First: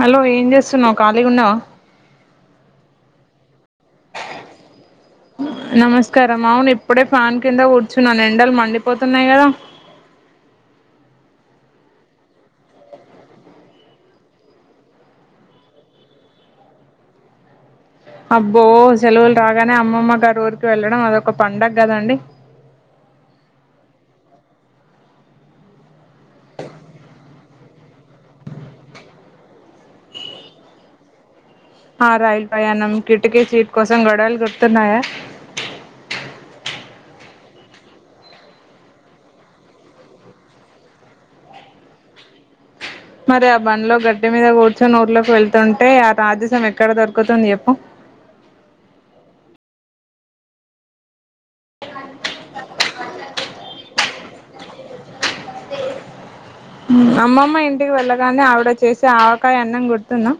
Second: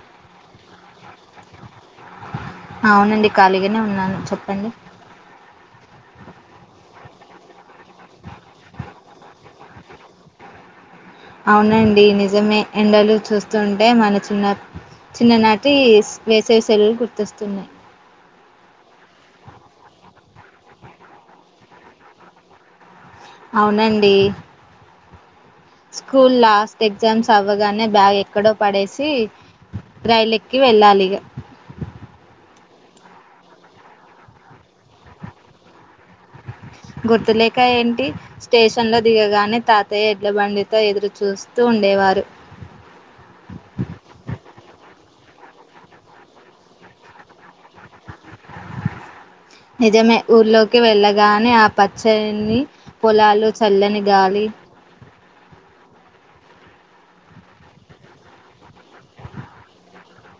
hello ఏం జేస్తున్నావ్ ఖాళీగున్నావా అవునండి ఖాళీగనే ఉన్నాను చెప్పండి నమస్కారం అవును ఇప్పుడే ఫ్యాన్ కింద కూర్చున్నాను ఎండలు మండిపోతున్నాయి గదా అవునండి నిజమే ఎండలు చూస్తుంటే మన చిన్న చిన్ననాటి వేసేవి సెల్లు గుర్తొస్తున్నాయి అబ్బో సెలవులు రాగానే అమ్మమ్మ గారు ఊరికి వెళ్ళడం అదొక పండగ గదండి అవునండి స్కూల్ లాస్ట్ ఎగ్జామ్స్ అవ్వగానే బ్యాగ్ ఎక్కడో పడేసి రైలెక్కి వెళ్ళాలిగా ఆ రాయిల్ ప్రయాణం కిటకీ సీట్ కోసం గొడల్ గుర్తున్నాయా గుర్తులేక ఏంటి స్టేషన్ లో దిగగానే తాతయ్య ఎడ్ల బండితో ఎదురు చూస్తూ ఉన్ ఉండేవారు ర్చొని ఊర్లోకి వెళ్తుంటే ఆ రాజసం ఎక్కడ దొరుకుతుంది జెప్పు నిజమే ఊర్లోకి వెళ్ళగానే ఆ పచ్చని పొలాలు చల్లని గాలి అమ్మమ్మ ఇంటికి వెళ్ళగానే ఆవిడ చేసే ఆవకాయ అన్నం గుర్తున్నా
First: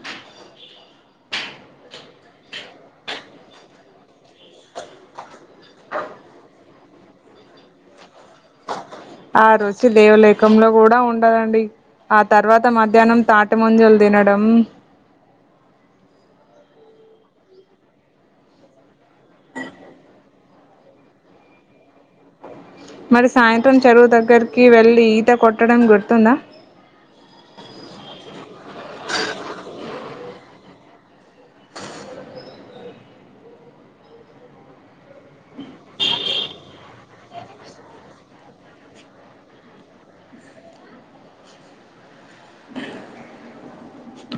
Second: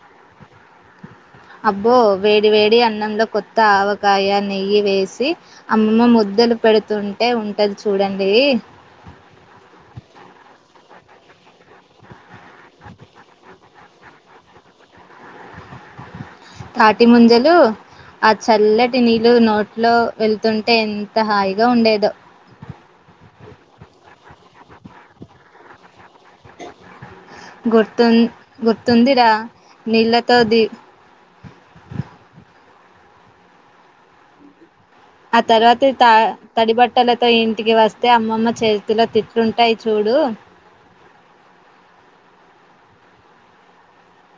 అబ్బో వేడి వేడి అన్నంలో కొత్త ఆవకాయ నెయ్యి వేసి అమ్మ ముద్ ద్దలు పెడుతుంటే ఉంటది చూడండి ఆ రోజ్ లేవలేఖంలో కూడా ఉండదండి ఆ తర్వాత మధ్యాహ్నం తాటి ముంజలు తినడం తాటి ముంజలు ఆ చల్లటి నీళ్ళు నోట్లో వెళ్తుంటే ఎంత హాయిగా ఉండేదో మరి సాయంత్రం చెరువు దగ్గరకి వెల్లి ఈత కొట్టడం గుర్త్ గుర్తు గుర్తుందిరా నీలతోది ఆ తర్వాత త తడి బట్టలతో ఇంటికి వస్తే అమ్మమ్మ చేతిలో తిట్టుంటాయి చూడు టు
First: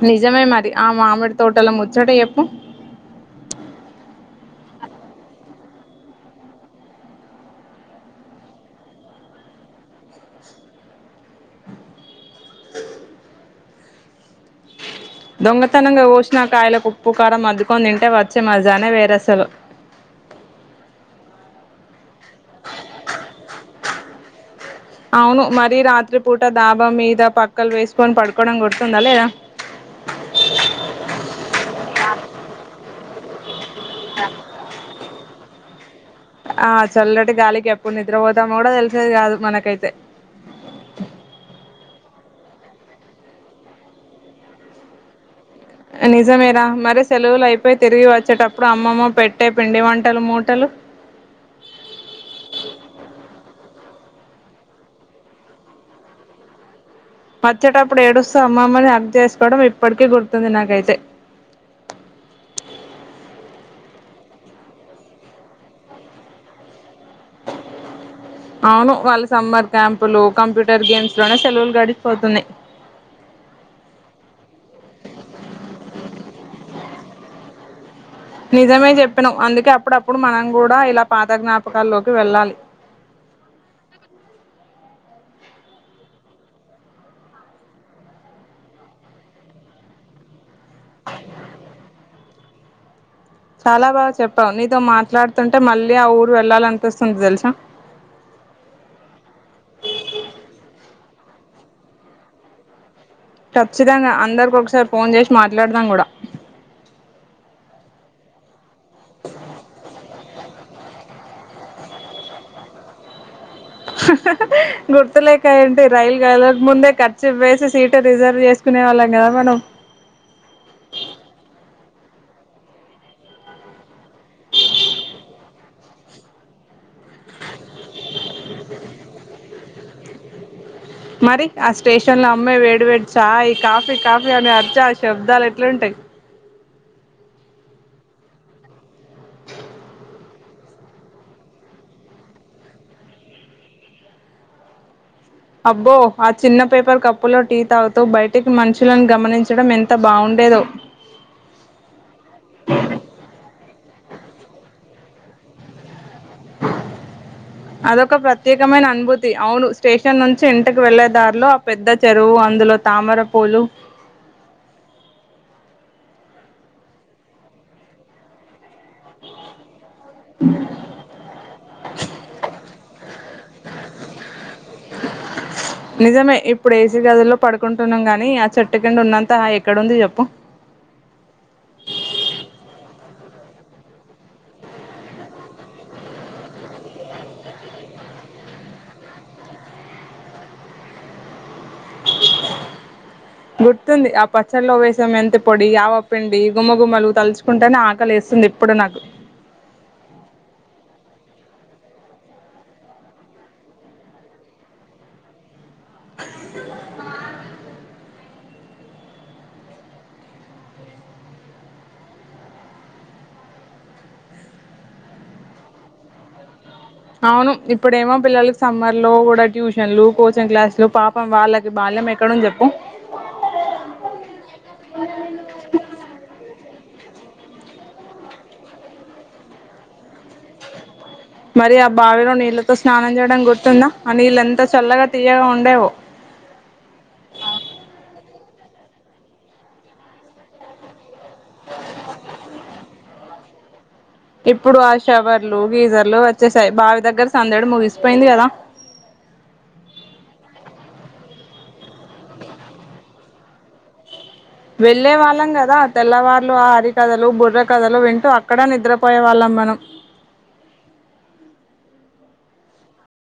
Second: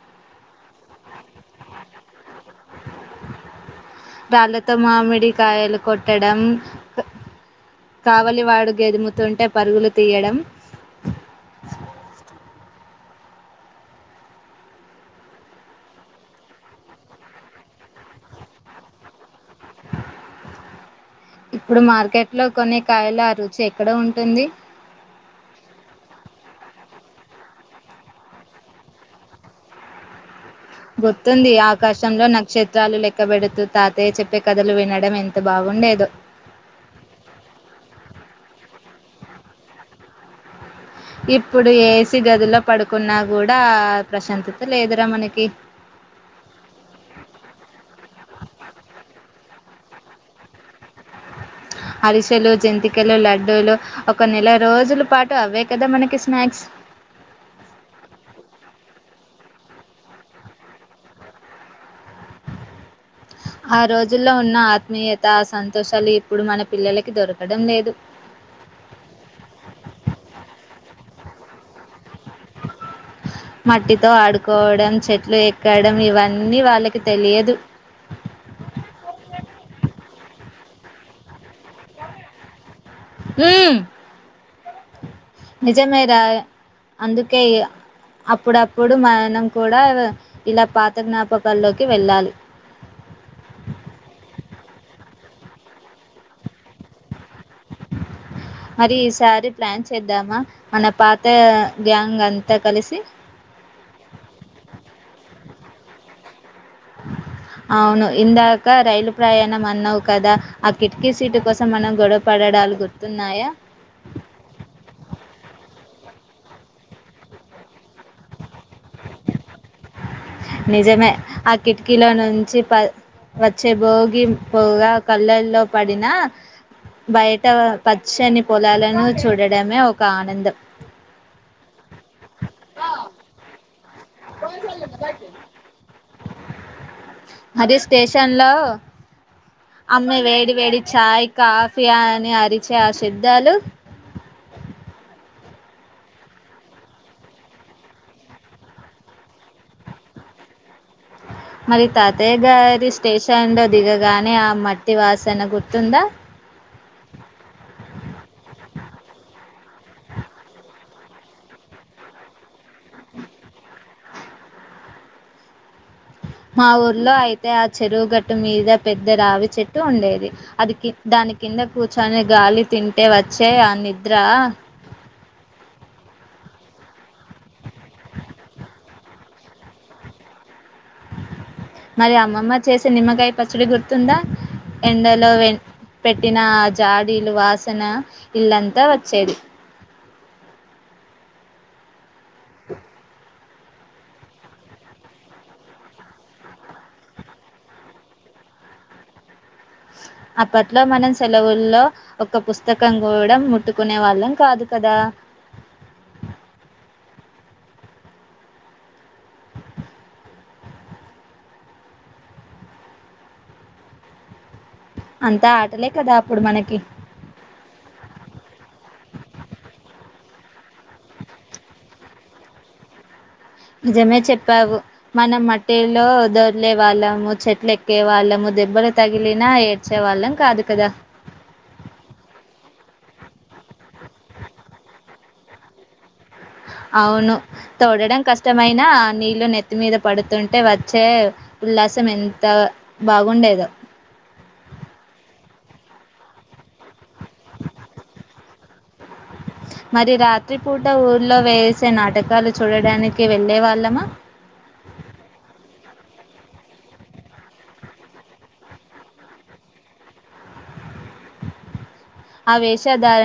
నిజమే మరి ఆ మామిడి తోటలో ముచ్చోట ఎప్పు రాళ్లతో మామిడి కాయలు కొట్టడం కావలి వాడు గ ఎదుముతుంటే పరుగులు తీయడం దొంగతనంగా ఓసిన కాయల ఉప్పు కారం మద్దుకొ తింటే వచ్చే మజానే వేరసలు ఇప్పుడు మార్కెట్ లో కొనే కాయలు ఆ రుచి ఎక్కడ ఉంటుంది అవును మరీ రాత్రి పూట దాబా మీద పక్కలు వేసుకొని పడుకోవడం గుర్తు తుందా లేదా గుర్తుంది ఆకాశంలో నక్షత్రాలు లెక్కబెడుతూ తాతే చెప్పే కథలు వినడం ఎంత బాగు ఉండేదు ఆ చల్లటి గాలి ఎప్పు నిద్ర పోతామ్మ కూడా తెలిసేది కాదు మనకైతే ఇప్పుడు ఏసి గదిలో పడుకున్నా కూడా ప్రశాంతత లేదురా మనకి నిజమేరా మరి సెలవులు అయిపోయి తిరిగి వచ్చేటప్పుడు అమ్మమ్మ పెట్టే పిండి వంటలు మూటలు అరిసెలు జంతికలు లడ్డూలు ఒక నెల రోజుల పాటు అవే కదా మనకి స్నాక్స్ వచ్చ్యేటప్పుడు ఏడుస్తూ అమ్మమ్మని హగ్ చేసుకోవడం ఇప్పటికీ గుర్తుంది నాకైతే ఆ రోజుల్లో ఉన్న ఆత్మీయత ఆ సంతోషాలు ఇప్పుడు మన పిల్లల అవును వాళ్ళ సమ్మర్ క్యాంపులు కంప్యూటర్ గేమ్స్ లోనే సెలవులు గడి మట్టితో ఆడుకోవడం చెట్లు ఎక్కడం ఇవన్నీ వాళ్ళకి తెలియదు నిజమే చెప్పినవ్ అందుకే అప్పుడప్పుడు మనం కూడా ఇలా పాత జ్ఞాపకాల్లోకి వెళ్ళాలి ఉమ్ నిజమేరా అందుకే అప్పుడప్పుడు మనం కూడా ఇలా పాత జ్ఞాపకాల్లోకి వెళ్ళాలి చాలా బాగా చెప్పావు నీతో మాట్లాడుతుంటే మళ్ళీ ఆ ఊరు వెళ్ళాలనిపిస్తుంది తెలుసా అ మరి ఈసారి ప్లాన్ చేద్దామా మన పాత గ్యాంగ్ అంతా కలిసి ఖచ్చితంగా అందరికి ఒకసారి ఫోన్ చేసి మాట్లాడదాం కూడా అవును ఇందాక రైలు ప్రయాణం అన్నావు కదా ఆ కిటికీ సీటు కోసం మనం గొడవ పడడాలు గుర్తున్నాయా గుర్తులేక ఏంటి రైలు కదలకముందే కార్చిప్ వేసి సీటు రిజర్వ్ చేసి కునేవాళ్ళం కద మనం కిటికిలో నుంచి ప వచ్చే భోగి పొగ కళ్ళల్లో పడిన బయట పచ్చని పొలాలను చూడడమే ఒక ఆనందం మరి ఆ స్టేషన్ న్లో అమ్మే వేడి వేడి చాయ్ కాఫీ కాఫీ అని అరిచె ఆ శబ్దాలు ఎట్లుంటాయి మరి స్టేషన్ లో అమ్మే వేడి వేడి ఛాయ్ కాఫీ అని అరిచే ఆశబ్ధాలు అబ్బో ఆ చిన్న పేపర్ కప్పు లో టీ తాగుతూ బయటికి మనుషులను గమనించడం ఎంత బాగుం బెదొ మరి తాతయ్య గారి స్టేషన్ లో దిగగానే ఆ మట్టి వాసన గుర్తుందా అదొక ప్రత్యేకమైన అనుభూతి అవును స్టేషన్ నుంచి ఇంటికి వెళ్ళే దారిలో ఆ పెద్ద చెరువు అందులో తామరపూలు మా ఊర్లో అయితే ఆ చెరువుగట్టు మీద పెద్ద రావి చె ట్టు ఉండేది అది కి దాని కింద కూర్చొని గాలి తింటే వ చ్చే ఆ నిద్ర నిజమే ఇప్పుడు ఏసీ గదిలో పడుకుంటున్నాం గాని ఆ చెట్టు కింద ఉన్నంత ఎక్కడుంది చెప్పు మరి అమ్మమ్మ చేసే నిమ్మకాయ పచ్చడి గుర్తుందా ఎండలో వెన్ పెట్టిన ఆ జాడీలు వాసన ఇల్లంతా వచ్చేది గుర్తుంది ఆ పచ్చళ్లో వేసే మెంతి పొడి ఆవ పిండి గుమగుమలు తలుచుకుంటనే ఆకలి వస్ స్తుంది ఇప్పుడు నాకు అప్పట్లో మనం సెలవుల్లో ఒక పుస్తకం కూడా ముట్టుకునే వాళ్ళం కాదు కదా అంతా ఆటలే కదా అప్పుడు మనకి అవును ఇప్పుడేమో పిల్లలకి సమ్మర్ లో కూడా ట్యూషన్లు కోచింగ్ క్లాసులు పాపం వాళ్ళకి బాల్ ల్లంఎక్కడ ఉంది చెప్పు నిజమే చెప్పావు మనం మట్టిలో దొర్లే వాళ్ళము చెట్లు ఎక్కే వాళ్ళము దెబ్బలు తగిలినా ఏడ్చే వాళ్ళం కాదు కదా మరి ఆ బావిలో నీళ్ళతో స్నానం చేయడం గుర్తుందా ఆ నీళ్ళు ఎంత చల్లగా తీయగా ఉండేవో అవును తోడడం కష్టమైనా నీళ్లు నెత్తి మీద పడుతుంటే వచ్చే ఉల్లాసం ఎంత బాగుండేదో ఇప్పుడు ఆ షవర్లు గీజర్లు వచ్చేసాయ్ బావి దగ్గర సందడు ముగిసిపోయింది కదా అ మరి రాత్రి పూట ఊర్లోవేసే నాటకాలు చూడడానికి కే వెళ్ళే వాళ్ళమా వెళ్ళే వాళ్ళం కదా తెల్లవారులు ఆ అరికథలు బుర్ర కథలు వింటూ అక్కడ నిద్రపోయే వాళ్ళం మనం ఆ వేషధారణ